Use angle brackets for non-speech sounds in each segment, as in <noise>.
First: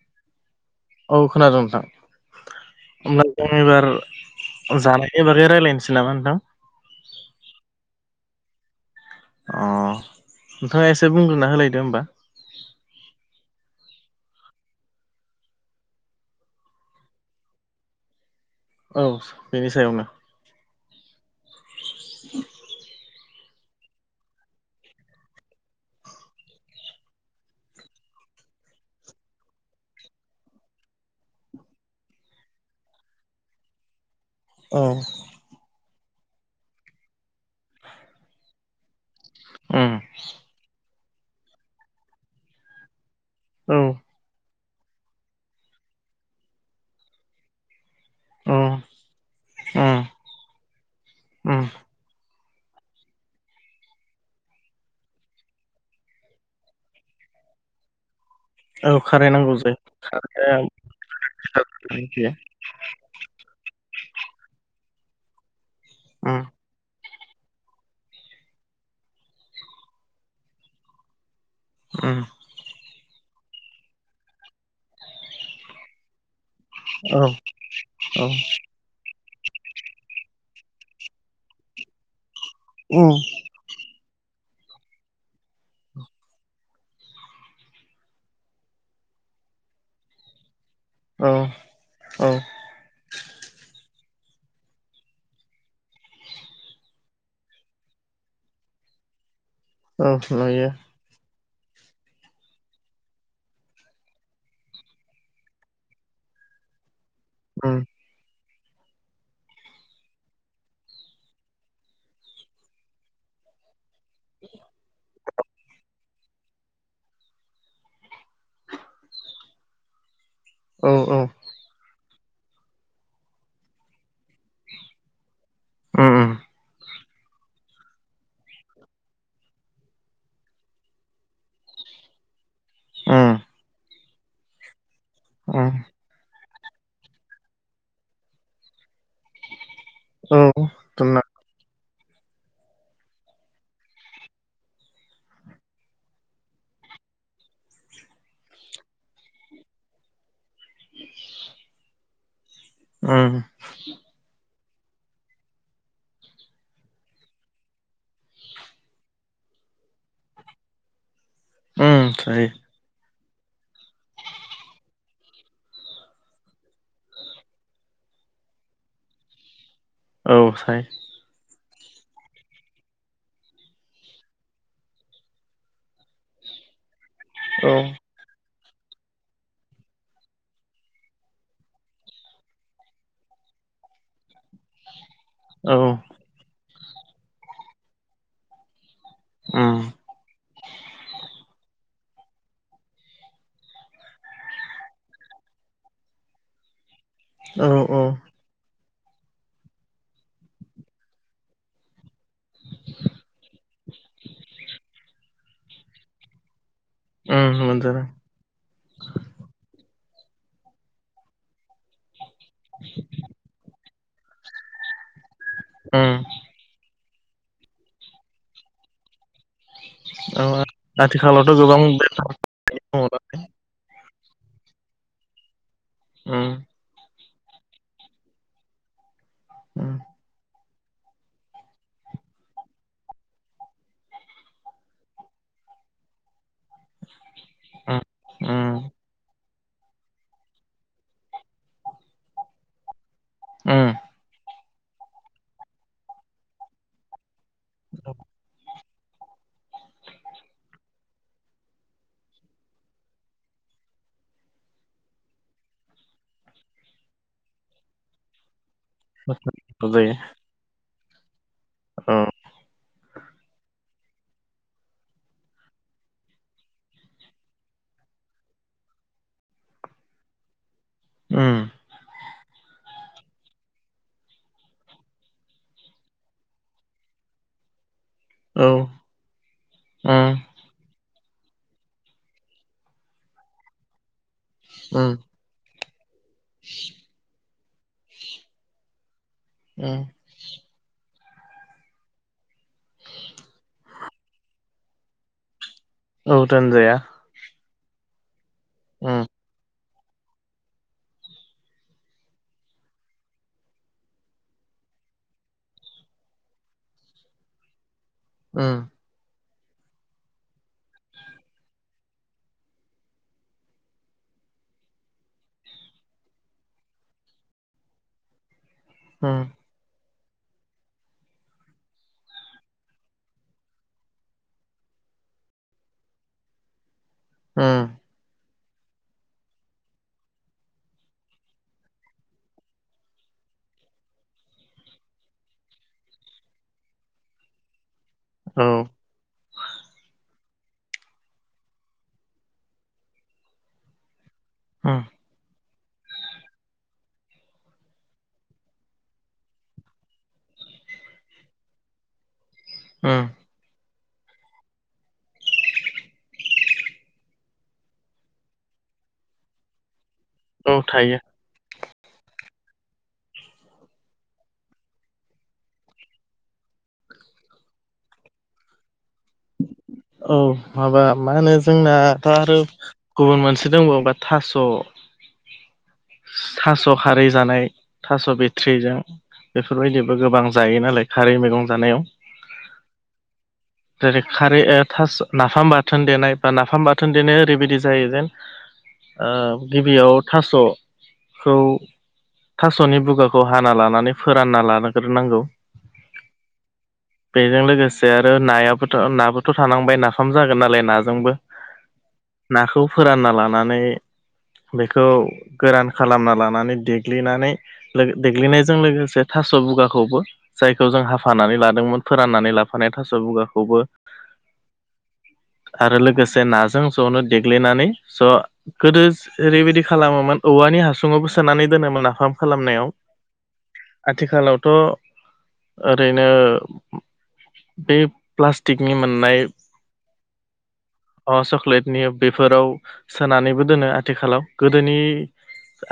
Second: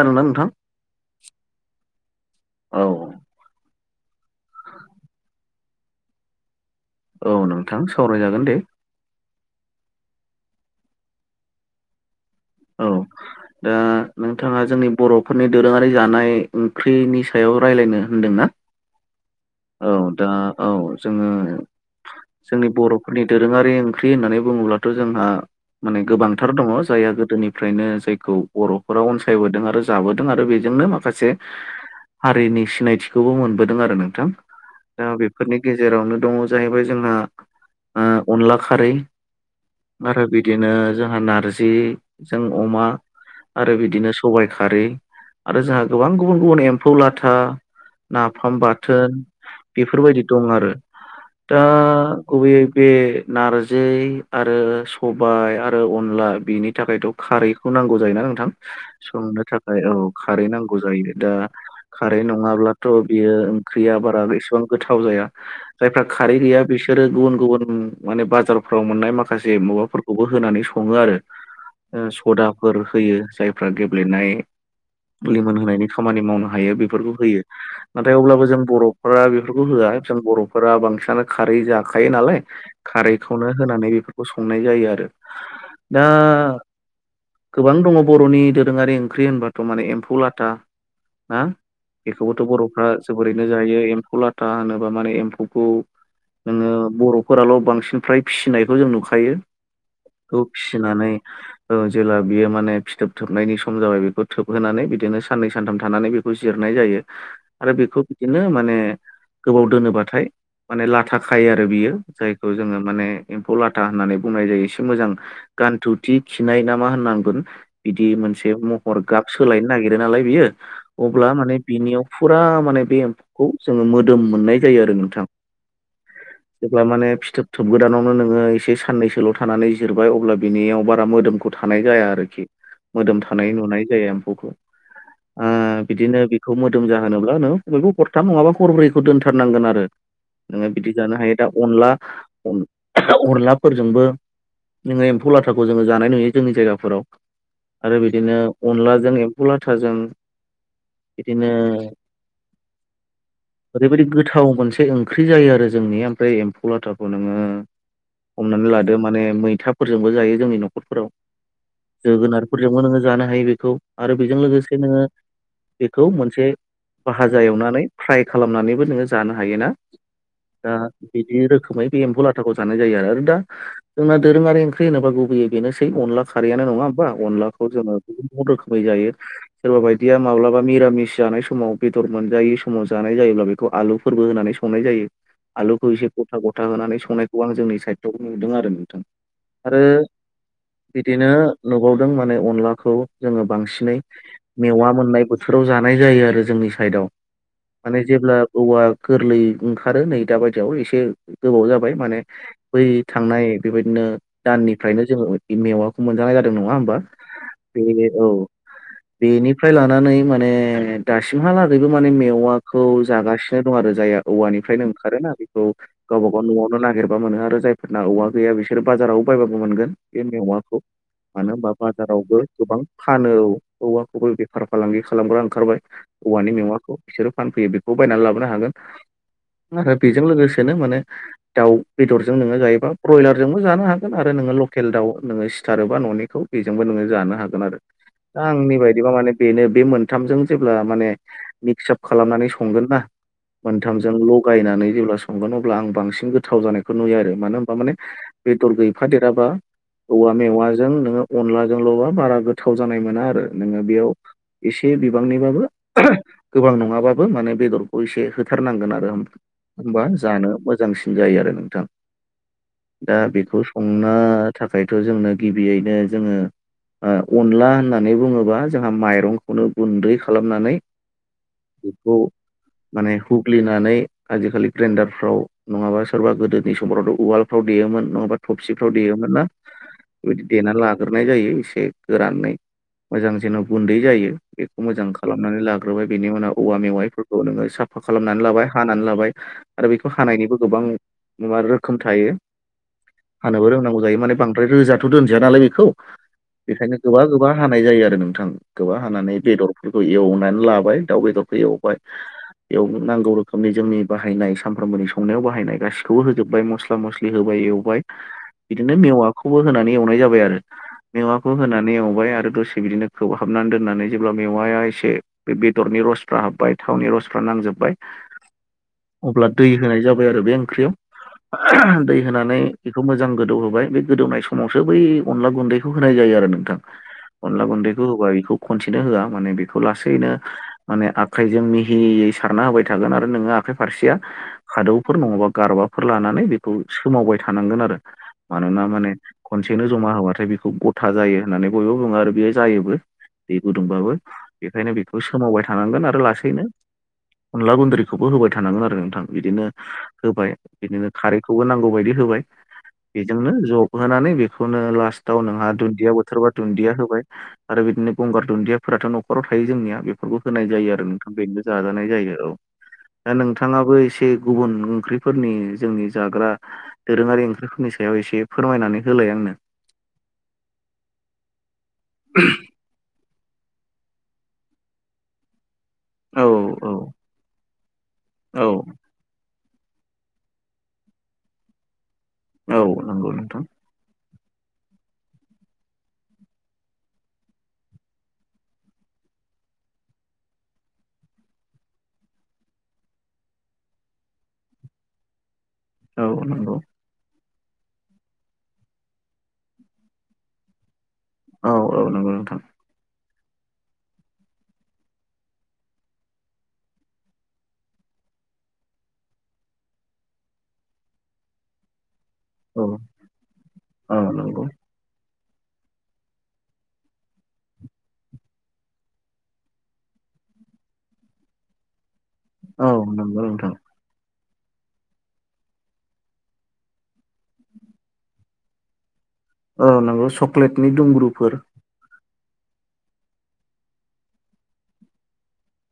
खोनादोंना नोंथां? औ खोनादों नोंथां औ होमब्ला जों एबार जानाय बागै राय्लायनोसै नामा नोंथां? औ नोंथां सावरायजागोन दे अ नोंथाङा एसे बुंग्रोना होलायदो होमबा औ दा नोंथाङा जोंनि बर'फोरनि दोरोङारि जानाय ओंख्रिनि सायाव राय्लायनो होनदोंना? औ बेनि औ सायावनो दा औ जोङो जोंनि बर'फोरनि दोरोङारि ओंख्रि होननानै बुङोब्लाथ' जोंहा माने गोबांथार दङ जायहा गोदोनिफ्रायनो जायखौ बर'फोरााव अनसायबोदों आरो जाबोदों आरो बेजोंनो माखासे हारिनि सिनायथिखौबो मोनबोदों आरो नोंथां उम दा बेफोरनि गेजेरावनो दङ जाहैबाय जोंहा अनला खारै आरो बिदिनो जोंहा नारजिजों अमा औ आरो बिदिनो सबायाइ खारै आरो जोंहा गोबां गुबुन गुबुन एम्फौ लाथा नाफाम उम बाथोन बेफोरबायदि दं आरो दा उम गुबैयै बे नारजि आरो सबाय आरो अनला बेनि थाखायथ' खारैखौ नांगौ जायोना नोंथां औ खारै संनो नांगौ जायो थाखाय औ खारै खारैया नांगौ जायो दा खारै नङाब्लाथ' बियो ओंख्रियाबा एसेबां गोथाव जया जायफोरा खारै उम गैया बिसोरो गुबुन गुबुन माने बाजारफ्राव मोननाय माखासे माबाफोरखौबो होनानै सङो आरो उम सदाफोर होयो जायफ्रा गेब्लेनाय लिमोन होनायनि खामानि मावनो हायो बेफोरखौ औ होयो नाथाय औ अब्लाबो जों बर'फोरा होआ जों बर'फोरा बांसिनानो खारै जाखायो नालाय उम खारैखौनो होनानै बेफ संनाय जायो आरो दा गोबां दङ बर'नि दोरोङारि ओंख्रि होनबाथ' माने एम्फौ लाथा औ ना औ बेखौबोथ' बर'फ्रा जोबोरैनो जायो एम्फ फौ लाथा होनोबा माने एम्फौखौ नोङो बर'फोराल' बांसिन फ्राय फिसिनायखौ जों नुखायो औ खौ नुयो फिसिनानै ओ जेला बियो माने फिथोब थोबनायनि सम जाबाय बेखौ थोबहोनानै बिदिनो साननै सानथाम थानानै बेखौ जिरनाय जायो आरो उम बेखौ बिदिनो माने गोबाव दोनोबाथाय माने लाथा खायो आरो बियो जायखौ जोङो माने एम्फौ ला था होननानै बुंनाय जायो एसे मोजां गानथु खिनाय ना मा होननांगोन बिदि मोनसे महर गाब सोलायनो नागिरो नालाय बियो औ औ अब्ला माने बिनियाव फुरा माने बे एम्फौखौ जोङो मोदोम मोननाय जायो आरो नोंथां उम उम जेब्ला माने फिथोब थोब गोदानावनो नोङो एसे साननैसोल' थानानै जिरबाय अब्ला बिनियावबा मोदोमखौ थानाय जाया आरोखि मोदोम उम थानाय नुनाय जाया एम्फौखौ आ उम बिदिनो बेखौ मोदोम जाहोनोब्ला नों बयबो हरथाम नङाबा हरब्रैखौ दोनथारनांगोन आरो औ नोङो बिदि जानो दोनना हायो दा अनला अनलाफोरजोंबो नोङो एम्फौ लाथाखौ खौ जोङो जानाय नुयो जोंनि जायगाफोराव आरो बिदिनो अनलाजों एम्फौ लाथाजों बिदिनो उम ओरैबायदि गोथाव मोनसे ओंख्रि जायो आरो जोंनि ओमफ्राय एम्फौ लाथाखौ नोङो हमनानै लादो माने मैथाफोरजोंबो जायो जोंनि न'खरफोराव उम सायो जोगोनारफोरजोंबो नोङो जानो हायो बेखौ आरो बेजों लोगोसे नोङो बेखौ मोनसे भाजा एवनानै फ्राय खालामनानैबो नोङो जानो हायोना औ दा सायो बिदि रोखोमै बे एम्फौ लाथाखौ जानाय जायो आरो। आरो दा जोंना दोरोङारि ओंख्रि होनोबा गुब बोयै बेनोसै अनला खारैआनो नङा होमबा अनलाखौ औ जोङो <unintelligible> रोखोमै जायो सोरबा बायदिया मा माब्लाबा मिरामिस जानाय समाव बेदर मोनजायै समाव जानाय जायोब्ला बेखौ आलुफोरबो होनानै संनाय जायो औ आलुखौ एसे गथा गथा होनानै संनायखौ आं जोंनि सायदआव नुदों आरो नोंथां आरो <unintelligible> बिदिनो नुबावदों माने अनलाखौ जोङो बांसिनै मेवा मोननाय बोथोराव जा जानाय जायो आरो जोंनि साइडआव औ माने औ जेब्ला औवा गोरलै ओंखारो नै दा बायदियाव एसे गोबाव जाबाय माने बै थांनाय बेबायदिनो दाननि फ्रायनो जोङो बे मेवाखौ मोनजानाय जादों नङा होमबा उम मोनजादों बेनिनो औ बेनिफ्राय लानानै माने दासिमहालागैबो माने मेवाखौ जागासिनो दं आरो ओजाया औवानिफ्रायनो ओंखारोना बेखौ उम गावबा गाव न'आवनो नागेरबा मोनो आरो जायफोरना औवा गैया बिसोर बाजाराव बायबाबो मोनगोन बे औ मेवाखौ मानो आथिखालावथ' होमबा गोबां बेफार दङ बाजारावबो गोबां ना फानोऔ औवाखौबो बेफार फालांगि खालामग्रा ओंखारबाय औवानि उम मेवाखौ बिसोरो फानफैयो बेखौ बायनानै लाबोनो हागोन <inaudible> आरो बेजों लोगोसेनो माने दाउ बेदरजों नोङो जायोबा ब्रयलारजोंबो जानो हागोन आरो नोङो लकेल दाउ नोङो सिथारोबा न'निखौ बेजोंबो नोङो जानो हागोन आरो उम दा आंनि बायदिबा माने बेनो बे मोनथामजों जेब्ला माने मिक्स आप खालामनानै संगोन ना उम मोनथामजों लगायनानै जेब्ला संगोन अब्ला आं बांसिन गोथाव जानायखौ नुयो आरो मानो होनबा माने बेदर गैफादेराबा औवा मेवाजों नोङो अनलाजोंल'बा बारा गोथाव जानाय मोना आरो नोङो बेयाव एसे बिबांनिबाबो <unintelligible> गोबां नङाबाबो माने बेदरखौ एसे होथारनांगोन आरो होमबा जायो जानो मोजांसिन जायो आरो नोंथां औ दा बेखौ हंनो थाखायथ' जोंनो गिबियैनो जोङो ओ अनला होननानै बुङोबा जोंहा माइरंखौनो गुन्दै खालामनानै उम बेखौ माने हुग्लिनानै आजिखालि ग्रेन्डारफ्राव नङाबा सोरबा गोदोनि समफ्रावथ' उवालफ्राव देयोमोन नङाबा औ थबसिफ्राव देयोमोन ना उम बेबायदि देनानै लाग्रोनाय जायो एसे गोरानै मोजां जेन' गुन्दै जायो बेखौ मोजां उम खालामनानै लाग्रोबाय बेनि उनाव औवा मेवाइफोरखौ नोङो साफ फा खालामनानै लाबाय हानानै लाबाय आरो उम बेखौ हानायनिबो गोबां <unintelligible> रोखोम थायो <inaudible> हानोबो रोंनांगौ जायो माने बांद्राय रोजाथ' दोनजाया नालाय बेखौ औ दोनजाया बेखायनो गोबा -गोबा हानाय जायो आरो नों थां गोबा उम हानानै बेदरफोरखौ एवनानै लाबाय दाउ बेदरखौ एवबाय एवनो नांगौ रोखोमनि जोंनि बाहायनाय सानफ्रामबोनि संनायाव बाहायनाय गासिखौबो होजोबबाय मस्ला मस्लि होबाय एव उम बिदिनो मेवआ खौबो होनानै एवनाय जाबाय आरो मेवाखौ होनानै एवबाय आरो दसे बिदिनो खोबहाबनानै दोननानै जेब्ला मेवाया एसे बे बेदरनि रसफ्रा हाब्बाय थावनि रसफ्रा नांजोबबाय <inaudible> उम अब्ला दै होनाय जाबाय आरो बे ओंख्रियाव <unintelligible> दै होनानै बेखौ मोजां गोदौ होबाय बे गोदौनाय समावसो बै अनला गुन्दैखौ होनाय जायो आरो नोंथां। अनला उम गुन्दै खौ होबाय बेखौ खनसेनो होआ माने बेखौ लासैनो माने आखायजों मिहियै सारना होबाय थागोन आरो नोङो आखाइ फारसेया हादौफोर नङाबा गारबाफोर लानानै सोमावबाय थानांगोन आरो औ मानोना माने खनसेनो जमा होबाथाय बेखौ गथा जायो होननानै बयबो बुङो आरो बेयो जायोबो। दै गुदुंबाबो बेखायनो उम बेखौ सोमावबाय थानांगोन आरो लासैनो अनला गुन्द्रिखौबो होबाय थानांगोन आरो नोंथां, बिदिनो होबाय बिदिनो खारैखौबो नांगौ बायदि होबाय उम बेजोंनो जबहोनानै बेखौनो लास्टाव नोंहा दुन्दिया बोथोरबा दुन्दिया होबाय आरो बे बिदिनो गंगार दुन्दियाफोराथ' न'खराव थायो जोंनिया बेफोरखौ होनाय औ जायो आरो थायो नोंथां, बेनो जाजानाय जायो औ। दा नोंथाङाबो एसे गुबुन ओंख्रिफोरनि जोंनि जाग्रा दोरोङारि ओंख्रिफोरनि सायाव एसे फोरमायनानै होलाय आंनो। औ माबा मा होनो जोंना दा आरो गुबुन मोनसे दंबावबा थास' औ थास' औ खारै जानाय थास' औ बिथट्रिजों बेफोरबायदिबो गोबां जायो नालाय खारै मैगं जानायाव। औ नंगौ नोंथां। खारै ओ थास' नाफाम बाथोन देनाय बा नाफाम बाथोन देनाया ओरैबायदि जायो जेन ओ गिबियाव थास'खौ थास'नि बुगाखौ हाना लानानै फोरानना लाग्रोनांगौ। औ नंगौ। बेजों लोगोसे आरो नायाबोथ' नाबोथ' थानांबाय नाफाम जागोन नालाय ना जोंबो औ औ नंगौ नोंथां नाखौ फोरानना लानानै बेखौ गोरान खालामना लानानै देग्लिनानै देग्लिनायजों लोगोसे था थास' बुगाखौबो जायखौ जों हाफानानै लादोंमोन फोराननानै औ लाफानाय थास' बुगाखौबो औ नंगौ <inaudible> आरो लोगोसे नाजों जनो देग्लिनानै स' गोदो ओरैबायदि खालामोमोन औवा बे हासुङावबो सोनानै दोनोमोन नाफाम औ खालामनायाव नंगौ नोंथां आथिखालाव थ' ओरैनो बे प्लास्टिकनि मोननाय अ नंगौ चक्लेटनि अ दुंब्रुफोर चक्लेटनि बेफोराव सोनानैबो दोनो आथिखालाव गोदोनि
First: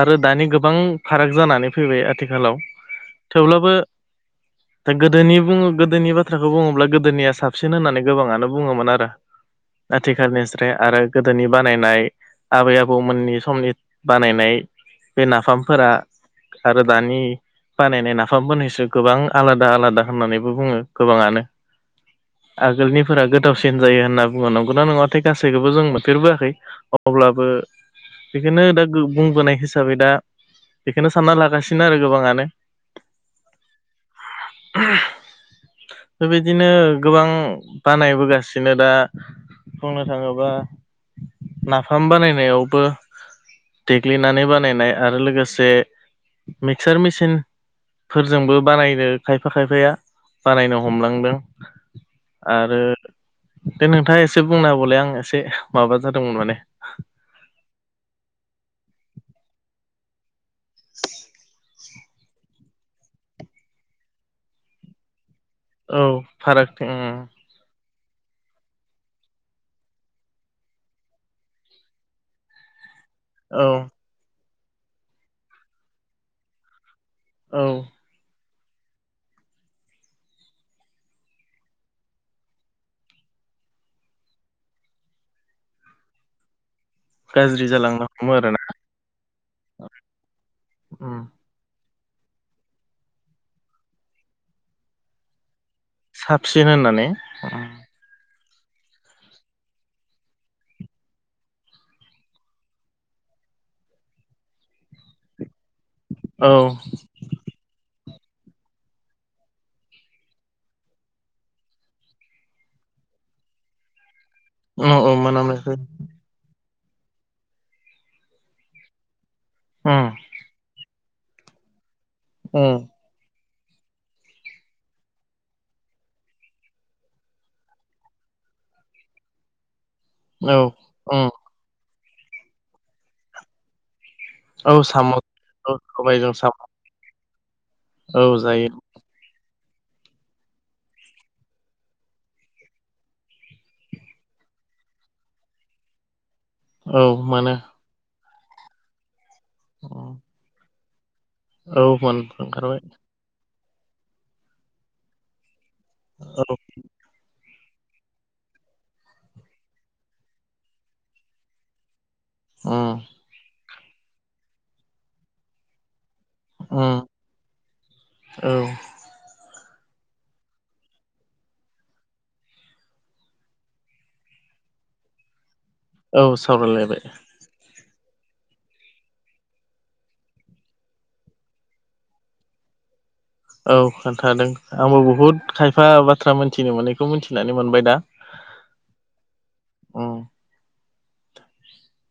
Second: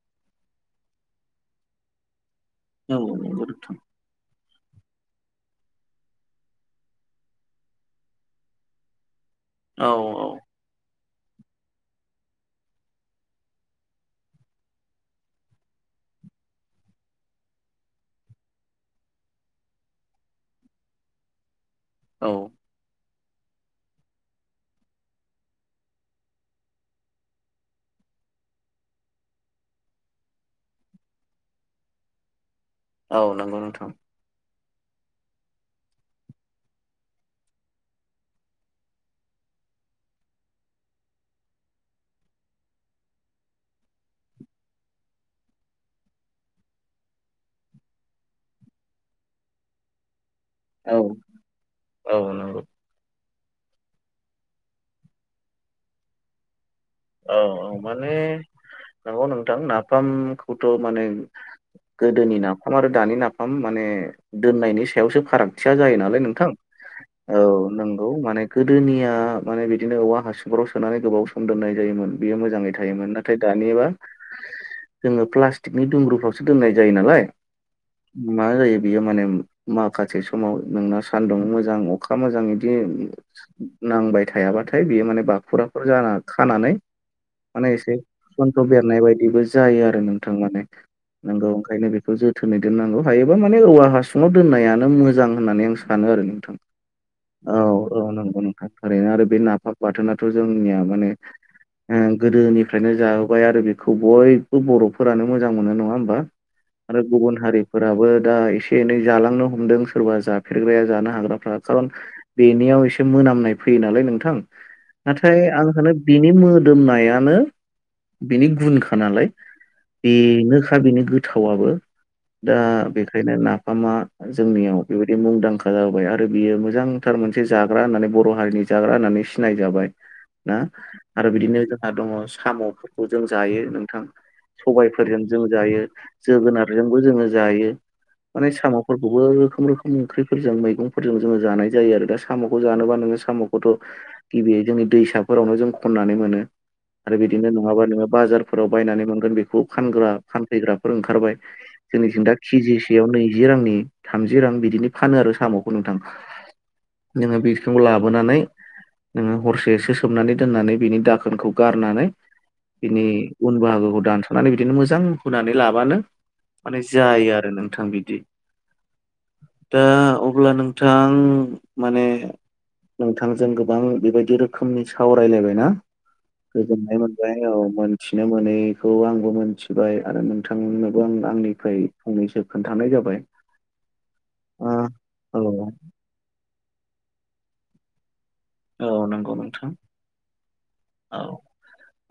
आरो दानि गोबां फाराग जानानै फैबाय आथिखालाव औ नंगौ थेवब्लाबो नोंथां दा गोदोनि बुङो गोदोनि बाथ्राखौ बुङोब्ला गोदोनिया साबसिन होननानै गोबाङानो बुङोमोन आरो। औ औ आथिखालनिस्राय आरो गोदोनि बानायनाय आबै आबौमोननि समनि बानायनाय बे नाफामफोरा आरो दानि बानायनाय नाफाम बोनैसो गोबां आलादा आलादा होननानैबो बुङो गोबाङानो। आगोलनि फोरा गोथावसिन जायो होनना बुङो। नंगौना नङाथाय गासैखौबो जों मोनफेरबोआखै अब्लाबो बेखौनो दा बुंबोनाय हिसाबै दा बेखौनो सानना लागासिनो आरो गोबाङानो। औ नंगौ नोंथां। बेबायदिनो गोबां। बानाय बोगासिनो दा बुंनो थाङोबा नाफाम बानायनायावबो देग्लिनानै बानायनाय आरो लोगोसे मिक्सार मेचिन फोरजोंबो बानायनो खायफा खायफाया बानायनो औ हमलांदों औ नंगौ आरो दे नोंथाङा एसे बुंना बौलाय आं एसे माबा जादोंमोन माने औ औ माने नंगौ नोंथां नाफामखौथ' माने गोदोनि नाफाम आरो दानि नाफाम माने दोननायनि सायावसो फाराग थिया जायो औ नालाय नोंथां फारागथि उम औ नों औ माने गोदोनिया माने बिदिनो औवा हासुंफोराव सोनानै गोबाव सम दोननाय जायोमोन बेयो मोजाङै थायोमोन नाथाय औ दानिबा जोङो प्लास्टिकनि दुमब्रुफ्रावसो दोननाय जायो नालाय औ मा जायो बियो माने माखासे समाव नोंना सान्दुं मोजां अखा मोजां इदि नांबाय थायाबाथाय बियो माने बाखुराफोर जाना खानानै गाज्रि माने एसे जालांनो हमो सन्थ' आरोना बेरनाय बायदिबो जायो आरो नोंथां माने उम नोंगौ ओंखायनो बेखौ जोथोनै दोननांगौ हायोबा माने औवा हासुङाव दोननायानो मोजां होननानै आं सा सानो आरो नोंथां साबसिन होननानै औ औ नंगौ थारैनो आरो बे नाफाब बाथोनथ' जोंनिया माने ओ गोदोनिफ्रायनो जाहोबाय आरो बेखौ बयबो बर'फोरानो मोजां मोजां मोनो नङा होमबा औ आरो गुबुन हारिफोराबो दा एसे एनै जालांनो हमदों सोरबा जाफेरग्राया जानो हाग्राफ्रा खारन बेनियाव एसे मोनामनाय फैयो नालाय नोंथां औ औ नाथाय मोनाम <unintelligible> आं सै सानो बिनि मोदोमनायानो बिनि गुनखा नालाय उम बेनोखा बेनि गोथावाबो दा उम बेखायनो ना मा जोंनियाव बेबायदि मुंदांखा जाबाय आरो बियो मोजांथार मोनसे जाग्रा होननानै बर' हारिनि जाग्रा होननानै सिनाय जाबाय ना औ उम आरो बिदिनो जोंहा दङ साम'फोरखौ जों जायो नोंथां औ साम' सबायफोरजों जों औ जायो सबायजों साम' जोगोनारजोंबो जोङो जायो औ माने जायो साम'फोरखौबो रोखोम रोखोम ओंख्रिफोरजों मैगंफोरजों जोङो जानाय जायो आरो दा साम'खौ जानोबा नोङो साम'खौथ' गिबि <unintelligible> जोंनि दैसाफोरावनो जों खननानै मोनो औ आरो बिदिनो मोनो नङा नोङो बाजाराव बायनानै मोनगोन फानग्रा फानफैग्राफोर ओंखारबाय औ मोन जोंनिथिं दा ओंखारबाय केजिसेयाव नैजि रांनि थामजि रां बिदिनो फानो आरो साम'खौ नोंथां औ नोङो बे बिथिं लाबोनानै नोङो हरसेसो सोमनानै दोननानै बिनि दाखोनखौ गारनानै बिनि उम उन बाहागोखौ दानस'नानै बिदिनो मोजां हुनानै लाबानो माने उम जायो आरो नोंथां बिदि औ दा अब्ला नोंथां माने नोंथांजों गोबां बेबायदि रोखो समनि सावरायलायबाय ना औ गोजोननाय सावरायलायबाय मोनबाय औ मोन मिथिनो मोनैखौ आंबो मोनथिबाय आरो नोंथांनोबो आं आंनिफ्राय फंनैसो खोन्थानाय जाबाय औ खोन्थादों ओ आंबो बहुद औ खायफा बाथ्रा मोनथिनो मोनैखौ मिथिनानै मोनबाय दा औ नंगौ नोंथां उम औ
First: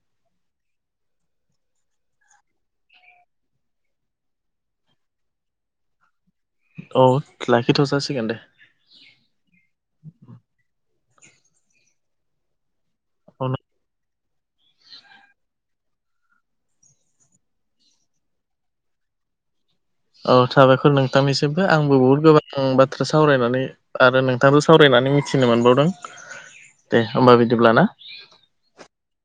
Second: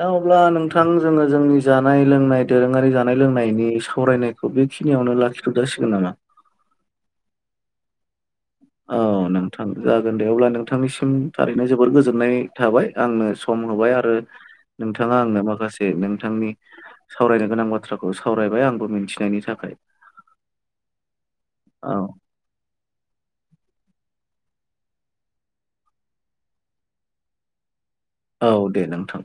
दा अब्ला नोंथां जोङो जोंनि जानाय लोंनाय दोरोङारि जानाय लोंनायनि सावरायनायखौ बे खिनियावनो लाखिथ' जासिगोन नामा औ लाखिथ' जासिगोन दे औ नोंथां जागोन दे अब्ला नोंथांनिसिम थारैनो जोबोर गोजोननाय थाबाय आंनो सम <unintelligible> आरो नोंथाङा आंनो माखासे नोंथांनि सावरायनो गोनां बाथ्राखौ सावरायबाय आंबो मिथिनायनि थाखाय औ साबायखर नोंथांनिसिमबो औ आंबो बुहुद गोबां बाथ्रा सावरायनानै आरो नोंथां <unintelligible> सावरायनानै मिथिनो मोनबावदों दे होमबा बिदिब्ला ना औ दे नोंथां